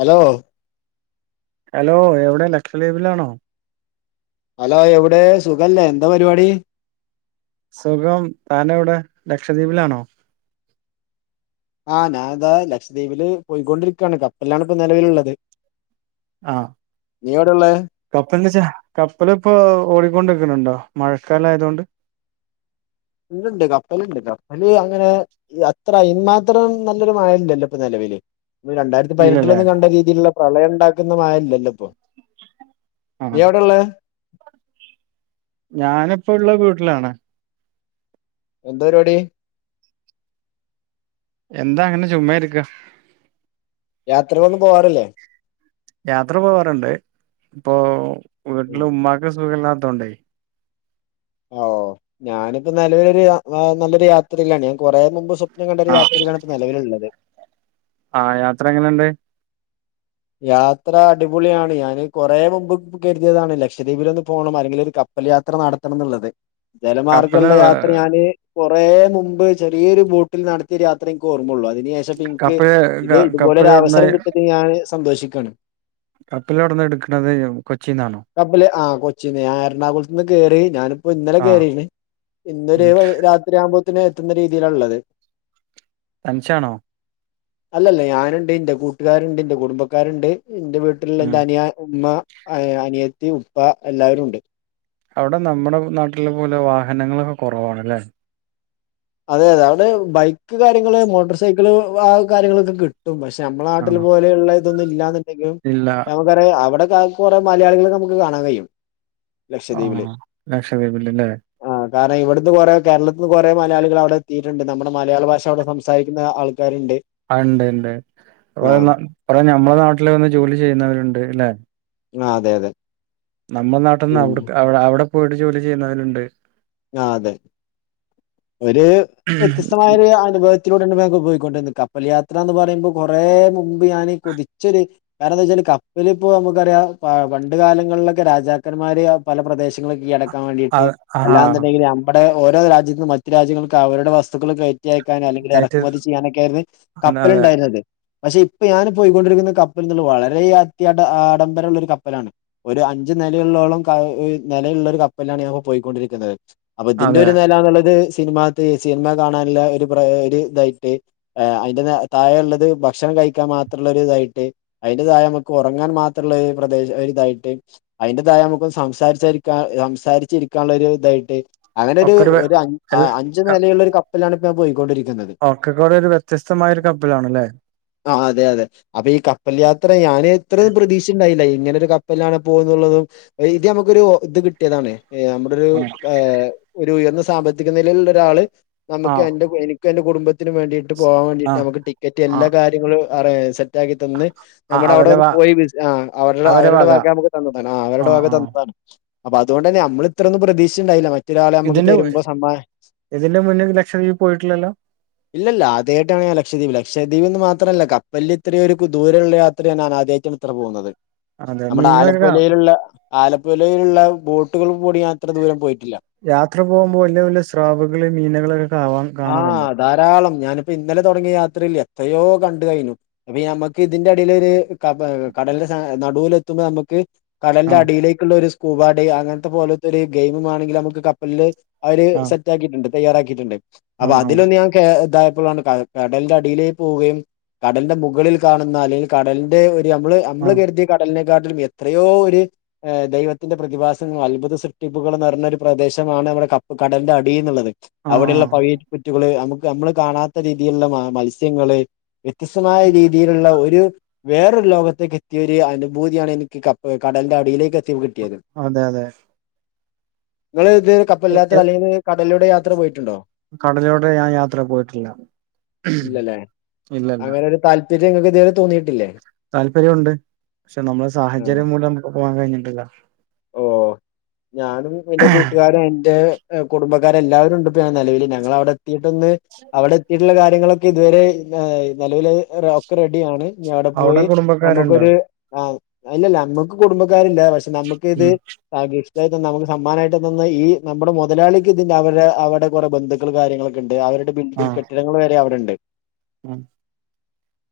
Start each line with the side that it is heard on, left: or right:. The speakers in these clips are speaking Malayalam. left: ഹലോ
right: ഹലോ എവിടെ ലക്ഷദ്വീപിലാണോ
left: ഹലോ എവിടെ സുഖല്ലേ എന്താ പരിപാടി
right: സുഖം താനെവിടെ ലക്ഷദ്വീപിലാണോ?
left: ആഹ് ഞാനിതാ ലക്ഷദ്വീപില് പോയിക്കൊണ്ടിരിക്കയാണ് കപ്പലിലാണ് ഇപ്പൊ നെലവിലുള്ളത് നീ എവിടെ ഉള്ളേ
right: കപ്പൽ ച്ചാ കപ്പല ഇപ്പൊ ഓടിക്കൊണ്ടിരിക്കണണ്ടോ മഴക്കാല ആയതുകൊണ്ട്
left: ണ്ട് ണ്ട് കപ്പലുണ്ട് കപ്പല് അങ്ങനെ അത്ര അയ്നുമാത്രം നല്ലൊരു മഴ ഇല്ലല്ലോ ഇപ്പ നെലവിൽ രണ്ടായി ഇ
right: ഇല്ലല്ലേ
left: പതിനെട്ടിലൊന്നും കണ്ട രീതിയിലുള്ള പ്രളയം ഉണ്ടാക്കുന്ന മഴയില്ലല്ലോ ഇപ്പൊ
right: ആ
left: നീ എവിടെള്ള
right: ഞാനിപ്പോ ഇള്ള വീട്ടിലാണ്
left: എന്ത പരിപാടി
right: എന്താ അങ്ങനെ ചുമ്മാരിക്ക
left: യാത്രയൊന്നും പോവാറില്ലേ
right: യാത്ര പോവാറുണ്ട് ഇപ്പൊ വീട്ടില്
left: ഉം.
right: ഉമ്മാക്ക് സുഖമില്ലാത്തോണ്ടേ
left: ഓ ഞാനിപ്പോ നിലവിലൊരു നല്ലൊരു യാത്രയിലാണ് കൊറേ മുമ്പ് സൊ കണ്ടൊരു
right: ആ
left: യാത്രയാണ് ഇപ്പോ നിലവിലുള്ളത്
right: ആഹ് യാത്ര എങ്ങനെണ്ട്
left: യാത്ര അടിപൊളിയാണ് ഞാന് കൊറേ മുമ്പ് കരുതിയതാണ് ലക്ഷദ്വീപിലൊന്ന് പോകണം അല്ലെങ്കിൽ ഒരു കപ്പൽ യാത്ര നടത്തണന്നുള്ളത്
right: കപ്പല്
left: ജലമാർഗ്ഗുള്ള യാത്ര ഞാന് കുറേ മുമ്പ് ചെറിയൊരു ബോട്ടിൽ നടത്തിയ യാത്രയെനിക്ക് ഓർമ്മയുള്ളൂ അതിനേശ് പക്ഷെ എനിക്ക്
right: കപ്പല്
left: ഇത്
right: ക-
left: ഇതുപോലെ
right: കപ്പല്
left: ഒരു
right: എവിടുന്ന
left: അവസരം കിട്ടിന്ന് ഞാന് സന്തോഷിക്കണ്
right: കപ്പിലെവിടുന്നാ എടുക്കണത്? കൊച്ചിന്നാണോ?
left: കപ്പല് ആഹ് കൊച്ചിന്ന് ഞാൻ എറണാകുളത്തു നിന്ന് കയറി ഞാനിപ്പോ ഇന്നലെ
right: ആ
left: കയറി
right: ഉം
left: ഇന്നൊരു രാത്രിയാവുമ്പോത്തേന് എത്തുന്ന രീതിയിലുള്ളത്
right: തനിച്ചാണോ
left: അല്ലല്ല ഞാനുണ്ട് എന്റെ കൂട്ടുകാരുണ്ട് എന്റെ കുടുംബക്കാരുണ്ട് എന്റെ വീ ത്തുള്ള
right: ഉം
left: തനിയാൻ ഉമ്മ അനിയത്തി ഉപ്പ എല്ലാവരുണ്ട്
right: അവിടെ നമ്മുടെ നാട്ടിലെ പോലെ വാഹനങ്ങളൊക്കെ കുറവാണല്ലേ?
left: അതെ അതെ അവിടെ ബൈക്ക് കാര്യങ്ങള് മോട്ടർ സൈക്കിള് ആഹ് കാര്യങ്ങളൊക്കെ കി പക്ഷെ നമ്മളെ നാട്ടിൽ
right: ആണോ
left: പോലെയുള്ള ഇതൊന്നും ഇല്ലാന്നുണ്ടെങ്കിലും
right: ഇല്ല.
left: നമ്മ അവിടെ കുറെ മലയാളികളെ നമുക്ക് കാണാൻ കഴിയും.
right: ആഹ് ലക്ഷദ്വീപില്ലല്ലേ?
left: ആഹ് കാരണം ഇവിടുത്തെ കുറേ കേരളത്തിൽ കുറേ മലയാളി അവിടെ എത്തിയിട്ടുണ്ട് നമ്മുടെ മലയാള ഭാഷ അവിടെ സംസാരിക്കുന്ന ആൾക്കാരുണ്ട്.
right: ആഹ് ഉണ്ട് ഉണ്ട്
left: ആ
right: കുറേ ഞമ്മളെ നാട്ടിൽ വന്ന് ജോലി ചെയ്യുന്നവരുണ്ടുല്ലേ?
left: ആഹ് അതെ അതെ-
right: നമ്മുടെ നാട്ടിന്ന്
left: പിന്നെ
right: അവി അവിടെ പോയിട്ട് ജോലി ചെയ്യുന്നവരുണ്ട്-
left: ആഹ് അതെ ഒരു വ്യത്യസ്തമായ ഒരു അനുഭവ ത്തിലൂടെ പോയിക്കൊണ്ടിരുന്നത് കപ്പൽ യാത്ര എന്ന് പറയുമ്പോൾ കുറേ മുമ്പ് ഞാന് കൊതിച്ചൊരു- കാരണം എന്താ വെച്ചാൽ കപ്പലിപ്പോ നമുക്കറിയാം പണ്ട് കാലങ്ങളിലൊക്കെ രാജാക്കന്മാര് പല പ്രദേശ കൈയ്യടക്കാൻ വേണ്ടിട്ട്
right: അത് ആഹാ
left: അല്ലാന്നുണ്ടെങ്കിൽ- ഇവിടെ ഓരോ രാജ്യത്തും മറ്റ് രാജ്യങ്ങൾക്ക് അവരുടെ വസ്തുക്കൾ കയറ്റി റ്റിയക്കാനും അല്ലെങ്കിൽ
right: കയറ്റി
left: ഇറക്കുമതി ചെയ്യാനൊക്കെയായിരുന്നു
right: അതെ അതെ
left: കപ്പലുണ്ടായിരുന്നത്. പക്ഷെ ഇപ്പൊ ഞാൻ പോയിക്കൊണ്ടിരിക്കുന്ന കപ്പലുണ്ടല്ലോ വളരെ അത്യാ ആഡംബരമുള്ളൊരു കപ്പലാണ് ഒരു അഞ്ച് നിലയിള്ളോളം നിലയുള്ള ഒരു കപ്പലിലാണ് ഞാനിപ്പോ പോയിക്കൊണ്ടിരിക്കുന്നത്. അപ്പൊ ഇതിന്റെ
right: അതെ
left: ഒരു നിലാന്നുള്ളത് സിനിമാ സിനിമ കാണാനുള്ള ഒരു പ്ര ഒരു ഇതായിട്ട്- ആഹ് അതിന്റെ താഴെയുള്ളത് ഭക്ഷണം കഴിക്കാൻ മാത്രുള്ള ഒരിതായിട്ട്- അതിന്റെ താഴെ നമുക്ക് ഉറങ്ങാൻ മാത്രുള്ള ഒരു പ്രദേശം ഒരുതായിട്ട് അതിന്റെതാഴെ നമുക്ക് സംസാരിച്ചിരിക്കാൻ സംസാരിച്ചിരിക്കാനുള്ള ഒരു ഇതായിട്ട് അങ്ങനെ
right: ഒക്കൊരു വെ
left: ഒരു
right: എൽ
left: അഞ്ചു നിലയുള്ള ഒരു കപ്പലിലാണ് ഇപ്പ ഞാൻ പോയിക്കൊണ്ടിരിക്കുന്നത്.
right: ഒക്കെക്കൂടെയുള്ളൊരു വ്യത്യസ്തമായ ഒരു കപ്പലാണല്ലേ?
left: ആഹ് അതെ അതെ അപ്പൊ ഈ കപ്പൽ യാത്ര ഞാൻ ഇത്ര പ്രതീക്ഷിച്ചുണ്ടായില്ല ഇങ്ങനെ ഒരു- കപ്പല്ലാണ് പോന്നുള്ളതും ഇത് നമുക്കൊരു ഇത് കിട്ടിയതാണ് നമ്മുടൊരു- ആഹ് ഒരു ഉയർന്ന സാമ്പത്തിക നിലയിലുള്ള ഒരാള് നമുക്ക്
right: ആഹ്
left: എന്റെ എനിക്കും എന്റെ കുടുംബത്തിനും വേണ്ടിട്ട്- പോവാൻ വേണ്ടിട്ട്
right: ആഹ്
left: നമുക്ക് ടിക്കറ്റ് എല്ലാ
right: ആഹ്
left: കാര്യങ്ങളും സെറ്റാക്കി തന്ന്-
right: ആഹ്
left: നമ്മടെ അവിടെ
right: അവരെ വ
left: പോയി വിളിച്ചതാ അവരുടെ അവരുടെ വക നമുക്ക് തന്നതാണ് അവരുടെ
right: ആഹ്
left: വക
right: ആഹ്
left: തന്നതാണ്- അപ്പൊ അതോണ്ട് തന്നെ നമ്മൾ ഇത്രയൊന്നും പ്രതീക്ഷിച്ചുണ്ടായില്ല മ
right: ഇതിന്റെ മു ഇതിന്റെ മുന്ന് ലക്ഷദ്വീപ് പോയിട്ടില്ലല്ലോ?
left: ഇല്ല ഇല്ല ആദ്യമായിട്ടാണ് ഞാൻ ലക്ഷദ്വീപ് ലക്ഷദ്വീപ്ന്ന് മാത്രമല്ല കപ്പലിൽ ഇത്രയൊ ഒരു ദൂരമുള്ള യാത്രയ്യ ഞാൻ ആദ്യമായിട്ടാണ് ഇത്ര പോകുന്നത്
right: അതെ
left: നമ്മുടെ
right: മീനുകളൊക്കെ കാ
left: ആലപ്പുലയിലുള്ള ആലപ്പുലയിലുള്ള ബോട്ടുകൾ കൂടിഞാൻ ഇത്ര ദൂരം പോയിട്ടില്ല-
right: യാത്ര പോകുമ്പോൾ വല്യ വല്യ സ്രാവുകള് മീനുകള്
left: ആഹ് ധാരാളം ഞാനിപ്പോ ഇന്നലെ തുടങ്ങിയ യാത്രയില് എത്രയോ കണ്ടു കഴിഞ്ഞു. അപ്പൊ നമുക്ക് ഇതിന്റെടിലൊര് കടല്ന്റെ നടുവൽ എത്തുമ്പോ നമുക്ക്- കടലിന്റെ
right: ആഹ്
left: അടിയിലേക്കുള്ള ഒരു സ്കൂബാഡൈ അങ്ങനത്തെ പോലത്തെ ഒരു ഗെയിമ് വാ ണെങ്കിൽ നമുക്ക് കപ്പല്ല്- അവര്
right: ആഹ്
left: സെറ്റാക്കിയിട്ടുണ്ട് തയ്യാറാക്കിയിട്ടുണ്ട് അപ്പൊ
right: ആഹ് ആഹ്
left: അതിലൊന്ന് ഞാൻ ഇതായപ്പളാണ്- കടലിന്റെ അടിയിലേ പോവുകയും കടലിന്റെ മുകളിൽ കാണുന്ന അല്ലെങ്കിൽ കടലിന്റെ ഒരു നമ്മള്- നമ്മള്
right: ആഹ്
left: കരുതിയ കടലിനെക്കാട്ടിലും എത്രയോ ഒരു ദൈവത്തിന്റെ പ്രതിഭാസങ്ങള അത്ഭുത സൃഷ്ടിപ്പുകളും നിറഞ്ഞൊ ഒരു പ്രദേശമാണ് നമ്മടെ കപ് കടലന്റെ അടി എന്നുള്ളത്- അവിടെയുള്ള
right: ആഹ്
left: പവിഴപ്പുറ്റുകള് നമുക്ക് നമ്മള് കാണാത്ത രീതിയിലുള്ള മത്സ്യങ്ങള്- വ്യത്യസ്തമായ രീതിയിലുള്ള ഒരു- വേറൊരു ലോകത്തേക്ക് എത്തിയൊരു അനുഭൂതിയാണ് എനിക്ക് കടൽന്റെ അടിയിലേക്ക് എ
right: ആഹ് അതെ അതെ
left: നിങ്ങള് ഇത്
right: എ-
left: പ്പല്ലാത്ത അല്ലെല് കടിലൂടെ യാത്ര പോയിട്ടുണ്ടോ?
right: കടലൂടെ ഞാൻ യാത്ര പോയിട്ടില്ല.
left: ഇല്ലല്ലേ
right: ഇല്ലല്ല
left: അങ്ങനെ ഒരു താല്പര്യം ഇ ങ്ങക്ക് ഇതുവരെ തോന്നിയിട്ടില്ലേ?
right: താല്പര്യവുണ്ട് പക്ഷെ നമ്മളെ
left: ആ
right: സാഹചര്യം മൂലം നമുക്ക് പോകാൻ കഴിഞ്ഞിട്ടില്ല
left: ഓ ഞാനും എന്റെ കൂട്ടുകാരും എന്റെ കുടുംബ ക്കാരെല്ലാവരുണ്ട് പ്പെ നെലവില് ഞങ്ങളവ്ടെ എത്തിയിട്ടൊന്ന് അവിടെ എത്തിയിട്ടുള്ള കാര്യങ്ങളൊക്കെ ഇതുവരെ ന്നേയ് നിലാവിലഹ് റൊ ഒക്കെ റെഡിയാണ് ഇഞവടെ
right: അവിടെ
left: പോയി
right: കുടുംബക്കാരുണ്ടോ
left: നമുക്കൊരു ആന്ന് ഇല്ലല്ല അമ്മക്ക് കുടുംബക്കാരി ല്ല പക്ഷെ നമ്മുക്ക് ഇത്
right: ഉം
left: ആഹ് ഗിഫ്റ്റായിറ്റ് തന്ന നമുക്ക് സമ്മാനായിട്ട് തന്ന ഈ നമ്മടെ മുതലാളിക്കിതിന്റെ അവരെ അവടെ കുറെ ബന്ധുക്കള് കാര്യങ്ങളൊ ക്കെണ്ട് അവരുടെ ബിൽഡിങ്
right: ആഹ്
left: കെട്ടിടങ്ങള് വരെ അവിടുണ്ട്
right: ഉം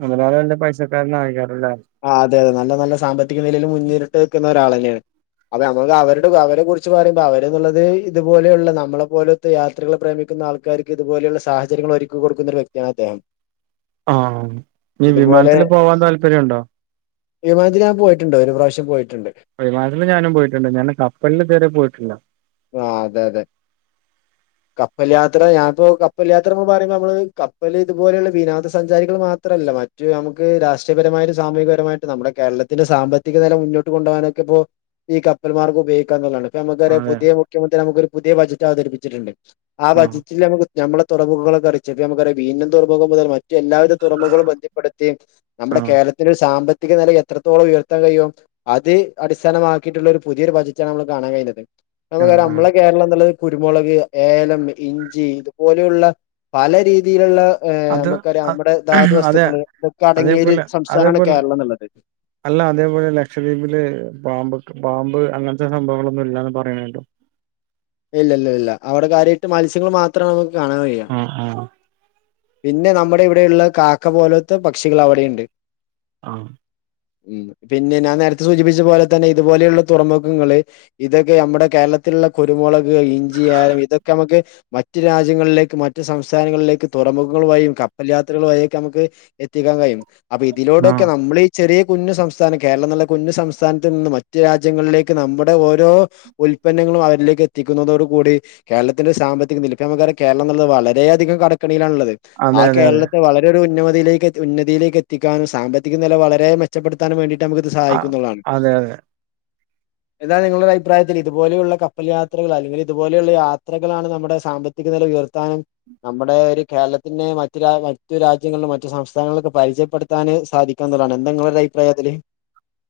right: മൊതലാളി നല്ല പൈസക്കാരനാണേക്കാരം ല്ലേ
left: ആഹ് അതെ അതെ നല്ല നല്ല സാമ്പത്തിക നിലയില് മുന്നേരിട്ട് വെക്കുന്ന ഒരാളന്നേണ് അത അമ്മക്ക് അവരുടെ അവരെ കുറിച്ച് പറയുമ്പോ അവരെന്നുള്ളത് ഇത്പോലെയുള്ള നമ്മളെ പോലോ ത്ത് യാത്രകളെ പ്രേമിക്കുന്ന ആൾകാർക്ക് ഇതുപോലുള്ള സാഹചര്യങ്ങൾ ഒരുക്കി കൊടുക്കുന്ന ഒരു വ്യക്തിയാണ് അദ്ദേഹം
right: ആഹ് നി
left: ഇതുപോലെ
right: വിമാനത്തില് പോവാൻ താല്പര്യണ്ടോ
left: വിമാനത്തില് ഞാൻ പോയിട്ട്ണ്ട് ഒരു പ്രാവശ്യം പോയിട്ട്ണ്ട്
right: വിമാനത്തില് ഞാനും പോയിട്ട്ണ്ട് ഞാന് കപ്പൽല് ഇതുവരെ പോയിട്ടില്ല
left: ആഹ് അതെ അതെ
right: [inaudible]
left: കപ്പൽ യാത്ര ഞാൻപ്പോ കപ്പൽയാത്രപ്പൊ പറീമ്പമ്മള് കപ്പല് ഇതുപോലെയുള്ള വിനോദസഞ്ചാരികൾ മാത്രല്ല മ റ്റു നമുക്ക് രാഷ്ട്രീയപരമായിര് സാമൂഹികപരമായിട്ട് നമ്മുടെ കേരളത്തിന്റെ സാമ്പത്തിക നെല മുന്നോട്ട് കൊണ്ടോവാനൊക്കെ ഇപ്പോ ഈ കപ്പൽമാർഗം ഉപയോഗിക്കാന്ന്ള്ളാണ് പ്പൊ നമുക്ക് അറിയ
right: അതെ
left: പുതിയ മുഖ്യമന്ത്രി നമുക്ക് ഒരു പുതിയ ബജറ്റ് അവതരിപ്പിച്ചിട്ടുണ്ട് ആ
right: ആഹ്
left: ബജറ്റിൽ നമുക്ക് നമ്മളെ തുറമുകളക്കെ അറിച്ച് പ്പൊ നമുക്കറ വീനം തുറമുഖം മുതൽ മറ്റു എല്ലാവിധ തുറമുഖവും ബന്ധി പ്പെടുത്തി നമ്മുടെ
right: ആഹ്
left: കേരളത്തിലെ ഒരു സാമ്പത്തിക നില എത്രത്തോളം ഉയർത്താൻ കഴിയും അത് അടിസ്ഥാനമാക്കിയിട്ട്ള്ള ഒരു പുതിയൊരു ബജറ്റാണ് നമ്മള് കാണാൻ കഴിഞ്ഞത് ഇതുവരെ
right: ആഹ് ആഹ്
left: അമ്മളെ കേരളംന്ന്ള്ളത് കുരുമുളക്, ഏലം, ഇഞ്ചി ഇതുപോലുള്ള പല രീതിയിലുള്ള എഹ്
right: അത്
left: നമുക്കറിയാം
right: അ-
left: നമ്മുടെ ധാതു
right: അതെ
left: വസ്തുക്കള് ഇതൊക്കെ അടങ്ങിയൊരു
right: അതേപോലെ
left: സംസ്
right: അതേപോലെ അല്ല അതേപോലെ ലക്ഷദ്വീപില് ബാമ്പ്ക് ബാമ്പ് അങ്ങൻത്തെ സംഭവങ്ങളൊന്നും ഇല്ലാന്ന് പറയണ കേട്ടു
left: ഇല്ല ഇല്ല ഇല്ല അവിടെ കാര്യായിട്ട് മത്സ്യങ്ങള് മാത്രേ നമുക്ക് കാണാൻ കഴിയ
right: ആഹ് ആഹ്
left: പിന്നെ നമ്മുടെ ഇവിടെയുള്ള കാക്ക പോലത്തെ പക്ഷികൾ അവിടെയിണ്ട്
right: ആഹ്
left: ഉം പിന്നെ ഞാൻ നേരത്തെ സൂചിപ്പിച്ച പോലെ തന്നെ ഇതുപോലെയുള്ള തുറമുഖങ്ങള് ഇതൊക്കെ നമ്മുടെ കേരള ത്തില്ള്ള കുരുമുളക്, ഇഞ്ചി, ഏലം ഇതൊക്കെഅമ്മക്ക് മറ്റ് രാജ്യങ്ങളിലേക്ക് മറ്റു സംസ്ഥാനങ്ങളിലേക്ക് തുറമുഖങ്ങൾ വഴിയും കപ്പൽ യാത്രകൾ വഴിക്കെ അമ്മക്ക് എത്തിക്കാൻ കഴിയും. അപ്പൊ
right: ആഹ്
left: ഇതിലൂടൊക്കെ നമ്മളീ ചെറിയ കുഞ്ഞു സംസ്ഥാനം കേരളം ന്ന്ള്ള കുഞ്ഞു സംസ്ഥാനത്ത് നിന്ന് മറ്റു രാജ്യങ്ങളിലേക്ക് നമ്മുടെ ഓരോ ഉൽപന്നങ്ങളും അവരിലേക്ക് എത്തിക്കുന്നതോടു കൂടി കേരളത്തിന്റെ സാമ്പത്തിക നില പ്യ ഞമ്മക്കർയ കേരളം ന്നുള്ളത് വളരെയധികം കടക്കണിയിലാണുള്ളത്
right: അതെ
left: ആ
right: അതെ അതെ
left: കേരളത്തെ വള ലൊടു ഉന്നമതയിലേക്ക് എത്തി ഉന്നതിയിലേക്ക് എത്തിക്കാനും സാമ്പത്തിക നില വളരെ മെ ച്ചപ്പെടുത്താനും വേണ്ടിട്ട് നമുക്ക്‌ഇത്
right: ആഹ്
left: സഹായിക്കുന്ന്ള്ളാണ്
right: അതെ അതെ [inaudible]
left: എന്താണ് നിങ്ങളുടെ ഒരയിപ്രായത്തില് ഇതുപോലെയുള്ള കപ്പൽ യാത്രകൾ അല്ലെങ്കിൽ ഇതുപോലെയുള്ള യാത്രകളാണ് നമ്മുടെ സാമ്പ ത്തിക നില ഉയർത്താനും നമ്മുടെ കേരളത്തിനെ മറ്റ് രാ മറ്റു രാജ്യങ്ങൾളും മറ്റു സംസ്ഥാനങ്ങളിലൊക്കെ പരിചയപ്പെടുത്താന് സാധി ക്കുന്നതാണ് എന്താണ് ങ്ങളെ ഒരു അയിപ്രായതില്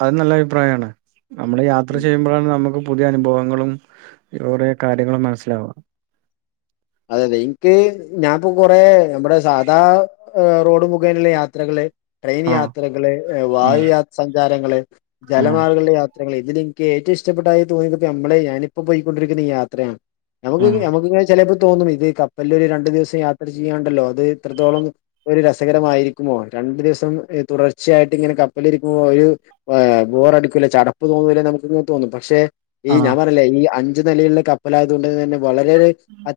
right: അത് നല്ല അഭിപ്രായമാണ് നമ്മള് യാത്ര ചെയ്യുമ്പളാണ് നമുക്ക് പുതിയ അനുഭവങ്ങളും ഇ കുറെ കാര്യങ്ങളും മനസ്സിലാവാ
left: അതെ അതെ ഇൻക്ക് ഞാൻപ്പൊ കൊറേ നമ്മ്ടെ സാധാ റോഡ് മുഘേനെള്ള യാത്രകള് ട്രെയിൻ
right: ആഹ്
left: യാത്രകള്, വായു യ സഞ്ചാരങ്ങള്,
right: ആഹ്
left: ജലമാർഗ്ഗള്ള യാ ത്രകള് ഇതില് ഇൻക്ക് ഏറ്റവും ഇഷ്ടപ്പെട്ടായി തോന്നിയത്പ്പോ നമ്മള് ഞാനിപ്പൊ പോയിക്കൊണ്ടിരിക്കുന്ന ഈ യാത്രയാണ് മുക്ക്
right: ആഹ്
left: നമുക്ക് ഇങ്ങെ ചിലപ്പോ തോന്നും ഇത് കപ്പലിൽ ഒരു രണ്ടു ദിവസം യാത്ര ചെയ്യാണ്ടല്ലോ അത് എത്രത്തോളം ഒരു രസകരമായിരിക്കുമോ രണ്ടു ദിവസം തുടർച്ചയായിട്ട് ഇങ്ങനെ കപ്പലിരിക്കുമോ ഒരു ബോർ അടുക്കൂലേ ചടപ്പ് തോന്നൂലേ നമുക്ക്ങ്ങനെ തോന്നും പക്ഷെ ഈ ഞാൻ
right: ആഹ്
left: പറയല്ലേ ഈ അഞ്ചു നിലികില് കപ്പലായതുക കൊണ്ട് തന്നെ വളരെ ഒരു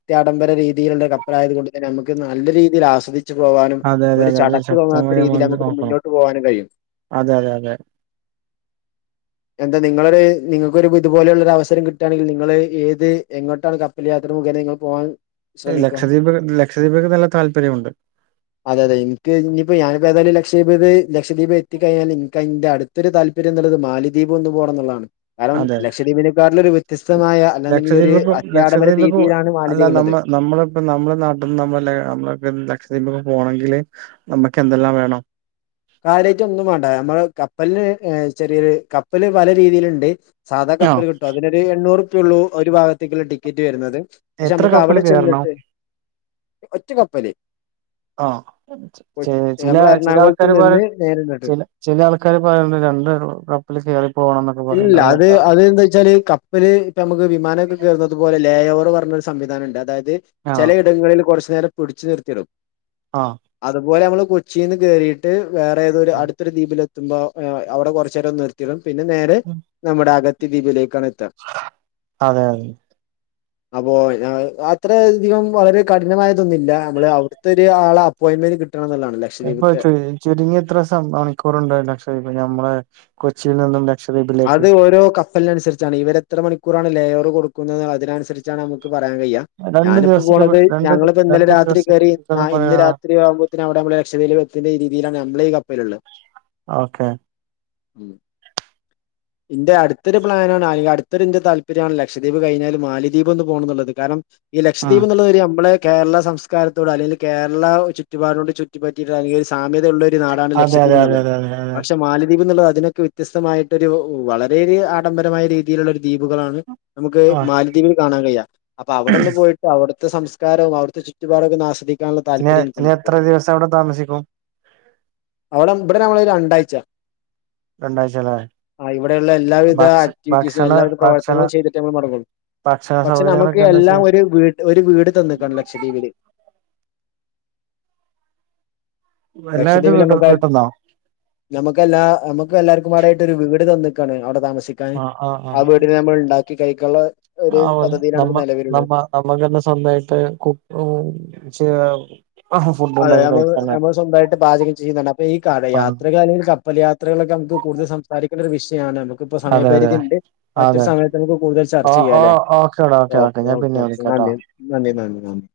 left: പ്രത്യാഡംബര രീതിയിലുള്ള കപ്പലായ കൊണ്ട് തന്നെ നമുക്ക് നല്ല രീതിൽ ആസ്വദ വച്ച് പോകാനും
right: അതെ അതെ
left: ഒരു
right: അതെ അത്
left: ചടപ്പ് തോന്നാത്ത
right: ശക്തമായി
left: രീതിയിൽ
right: നമ്മൾ
left: നമുക്കിത്
right: നോക്കണം
left: മുന്നോട്ട് പോകാനും കഴിയും
right: അതെ അതെ അതെ
left: എന്താ നിങ്ങളൊരു നിങ്ങൾക്കൊരു ഇതുപോലെയുള്ള ഒരു അവസരം കിട്ടുകയാണെങ്കിൽ നിങ്ങള് ഏത് എങ്ങോട്ടാണ് വല്ല യാത്ര മുഖേനെ നിങ്ങൾ പോവാൻ
right: ലക്ഷദ്വീപ് ലക്ഷദ്വീപ്ക്ക് നല്ല താല്പര്യമുണ്ട്
left: അതെ അതെ എനിക്ക് ഇനിയിപ്പോ ഞാനപ്പോ ഏായാലും ലക്ഷീപ ലക്ഷവീപ് എത്തിക്കഴിഞ്ഞാൽ എനിക്ക അതിന്റെ അടുത്ത് തൊരു താല്പര്യം എന്നുള്ളത് മാലിദ്വീപ് എന്ന് പോണം എന്നുള്ളാണ് കാരണം
right: അതെ
left: ലക്ഷദ്വീപിനെക്കാരിൽ ഒരു വ്യത്യസ്തമായ അല്ലിൽ ഒരു
right: ലക്ഷദ്വീപ്ക്കും
left: അത്യാടംബര
right: ലക്ഷദ്വീപ്ക്കും
left: രീതിയിലാണ് മാലിയ
right: അല്ല നമ്മ നമ്മളിപ്പ നമ്മളെ നാട്ടിൽന്ന് നമ്മ നമ്മള ലക്ഷദ്വീപൊക്കെ പോണെങ്കില് നമക്ക് എന്തെല്ലാം വേണം
left: കരുയാട്ട് ഒന്നും വേണ്ട നമ്മള് കപ്പലിന് ചെറിയൊരു കപ്പല് പല രീതിയിലുണ്ട് സാധാ
right: ആഹ്
left: കപ്പല് കിട്ടും അതിനൊരു എണ്ണൂറ്പ്യയ ഉള്ളൂ ഒരു ഭാഗത്തേക്കുള്ള ടിക്കറ്റ് വരുന്നത് പക്ഷെ
right: എത്ര
left: നമുക്ക്
right: കപ്പല്
left: അവിടെ
right: കേറണോ
left: ചെന്നിട്ട് ഒറ്റ കപ്പല്
right: ആഹ്.
left: കൊ-
right: ചില
left: നമ്മളെ
right: ചില [inaudible]
left: എറണാകുളത്ത് നിന്ന് നേരെ ഇങ്ങോട്ട്
right: ചില ചില ആൾക്കാര് പറയണ്ട് രണ്ട് കപ്പിൽ കേറി പോകണം എന്നൊക്കെ പറയണ്ട
left: ഇല്ല അത് അന്താ വെച്ചാല് കപ്പൽ നമുക്ക് വിമാനമൊക്കെ കേയറുന്നത്തു പോലെ ലേ ഓവർ പറഞ്ഞ ഒരു സംവിധാനംണ്ട് അതായത്
right: ആഹ്
left: ചിലയിടങ്ങളിൽ കുറച്ചു നേരം പിടിച്ചു നിർത്തിടും
right: ആഹ്
left: അതുപോലെ നമ്മള് കൊച്ചിയിന്ന് കേറിയിട്ട് വേറെ ഏതരു അടുത്തരു ദ്വീപില എത്ത്പോൾ അവിടെ കുറച്ചു നേരം ഒന്ന നിർത്തിയിടും പിന്നെ നേരെ നമ്മുടെ അഗത് ദ്വീപിലേക്കാണ് എത്ത
right: അതെ അതെ
left: അപ്പോ അത്രയധികം വളരെ കഠിനമായതൊന്നുല്ല നമ്മള് അവിടുത്തെ ഒരു ആള അപ്പോയിന്മെന്റ് കിട്ടണം എന്നതല്ലേ
right: ഇപ്പൊ ചുരുങ്ങിയ എത്ര മണിക്കൂറ ഉണ്ടായില്ല അക്ഷ ഇപ്പൊ മ്മെ കൊച്ചിയിൽ നിന്ന
left: അത് ഓരോ ക കല്ലിനനുസരിച്ചാണ് ഇവർരെത്ര മണിക്കൂറാണ് ലെയറ് കൊടുക്കുന്നത് അതിനനുസരിച്ചാണ് നമുക്ക് പറയാൻ കഴിയാം
right: രണ്ട്
left: ഞാനിപ്പോ
right: ദിവസൊക്കെ
left: പോണത്
right: രണ്ട്
left: ഞങ്ങളിപ്പോ ഇന്നലെ
right: രണ്ട്
left: രാത്രി
right: ദിവസൊക്കെ
left: കയറി
right: പിടിക്കുംന്ന് പറയാ
left: ഇന്ന് രാത്രി ആകുമ്പോ വിടെ നമ്മ രക്ഷൽ എത്തുന്ന രീതിയിലാണ് നമ്മളീ കപ്പലത്
right: ഓക്കെ
left: ഉം ഇന്റെ അടുത്തൊരു പ്ലാനാണ്ണ് അങ്ക അടുത്തൊരുന്റെ താല്പര്യമാണ് ലക്ഷദ്വീപ് കഴിഞ്ഞല് മാലിദ്വപ് ഒന്ന് പോണംന്നുള്ളത് കാരണം ഈ
right: ഉം
left: ലക്ഷദ്വീപ് എന്നുള്ളത് നമ്മളെ കേരള സംസ്കാരത്തോട് അല്ലെങ്കിൽ കേരള ചുറ്റ് പാടോട് ചുറ്റി പറ്റിട്ട് അല്ലെങ്കിൽ ഒരു സാമ്യതയുള്ള ഒരു നാടാണ്
right: അതെ അതെ
left: ലക്ഷദ്വീപ്
right: അതെ
left: എന്നുള്ളത്
right: അതെ അതെ അതെ
left: പക്ഷെ മാലിദ്വീപ് എന്നുള്ളത് അതിനൊക്കെ വ്യത്യസ്തമായിട്ട് ഒരു വളരെയ ഒരു ആഡംബരമായ രീതിയിലുള്ള ഒരു ദ്വീപുകളാണ് നമുക്ക്
right: ആഹ്
left: മാലദ്വീപിൽ കാണാൻ കഴിയാ അപ്പൊ അവിടെന്ന് പോയിട്ട് അവിടുത്തെ സംസ്കാരവും അവിടുതെ ചുറ്റുപാടൊക്കെന്ന് ആസ്വാദിക്കും
right: ഇ ഇനി എത്ര ദിവസം അവിടെ താമസിക്കും
left: അവിടെ ഇവിടെ നമ്മള രണ്ടാഴ്ച
right: രണ്ടാഴ്ചല്ലേ
left: ആഹ് ഇവിടെുള്ള എല്ലാവിധ
right: ഭക്ഷ
left: ആക്ടിവിറ്റീസും
right: ഭക്ഷണ
left: എല്ലാവിധ
right: ഭക്ഷണ
left: പ്രവർത്തനങ്ങളും ചെയ്തിട്ട് നമ്മൾ മടങ്ങുള്ളൂ
right: ഭക്ഷണ
left: പക്ഷെ നമുക്ക്
right: സൗകര്യങ്ങളൊക്കെ എന്താ
left: എല്ലാം
right: ചെയ്യാ
left: ഒരു വീട് ഒരു വീട് തന്നക്കണം ലക്ഷദ്വീപില്
right: എല്ലാവരും
left: ലക്ഷദ്വീപിലെ
right: വീട്ട വീട്ടന്നോ
left: നമ്മുക്ക് മുക്ക് എല്ലാ നമ്മു എല്ലർക്കും ആടായിട്ട് ഒരു വീട് തന്നിക്കാണ് അവിടെ താമസിക്ക ആഹ് വീടിനെ നമ്മൾ ഉണ്ടാക്കി കഴിക്കുള്ള ഒരു പദ്ധതിയിലാണ് ഇ നിലവിലുള്ളത്
right: നമുക്ക്ന്നെ സ്വന്തമായിട്ട് കുക്കും ചെയ്യാം
left: അതെ നമ്മള് നമ്മൾ സ്വന്തമായിട്ട് പാചകം ചെയ്യുന്നുണ്ട് അപ്പൊ ഈ യാത്രകാലയിൽ പല യാത്രകളൊക്കെ നമുക്ക് കൂടുതൽ സംസാരിക്കണ്ട ഒരു വിഷയമാണ് നു ഇപ്പ
right: അതെ അതെ
left: സമയപരിധി ഉണ്ട് മറ്റൊരു
right: അതെ
left: സമയത്ത് നമുക്ക് കൂടുതൽ
right: ഓ
left: ചർച്ച
right: ഓ
left: ചെയ്യാംല്ലേ
right: ഓക്കേടാ ഓക്കെ
left: ഓ
right: ഞാൻ
left: ഓക്കെ
right: പിന്നെ
left: ഓക്കെ
right: വിളിക്കാട്ടോ
left: നന്ദി നന്ദി നന്ദി നന്ദി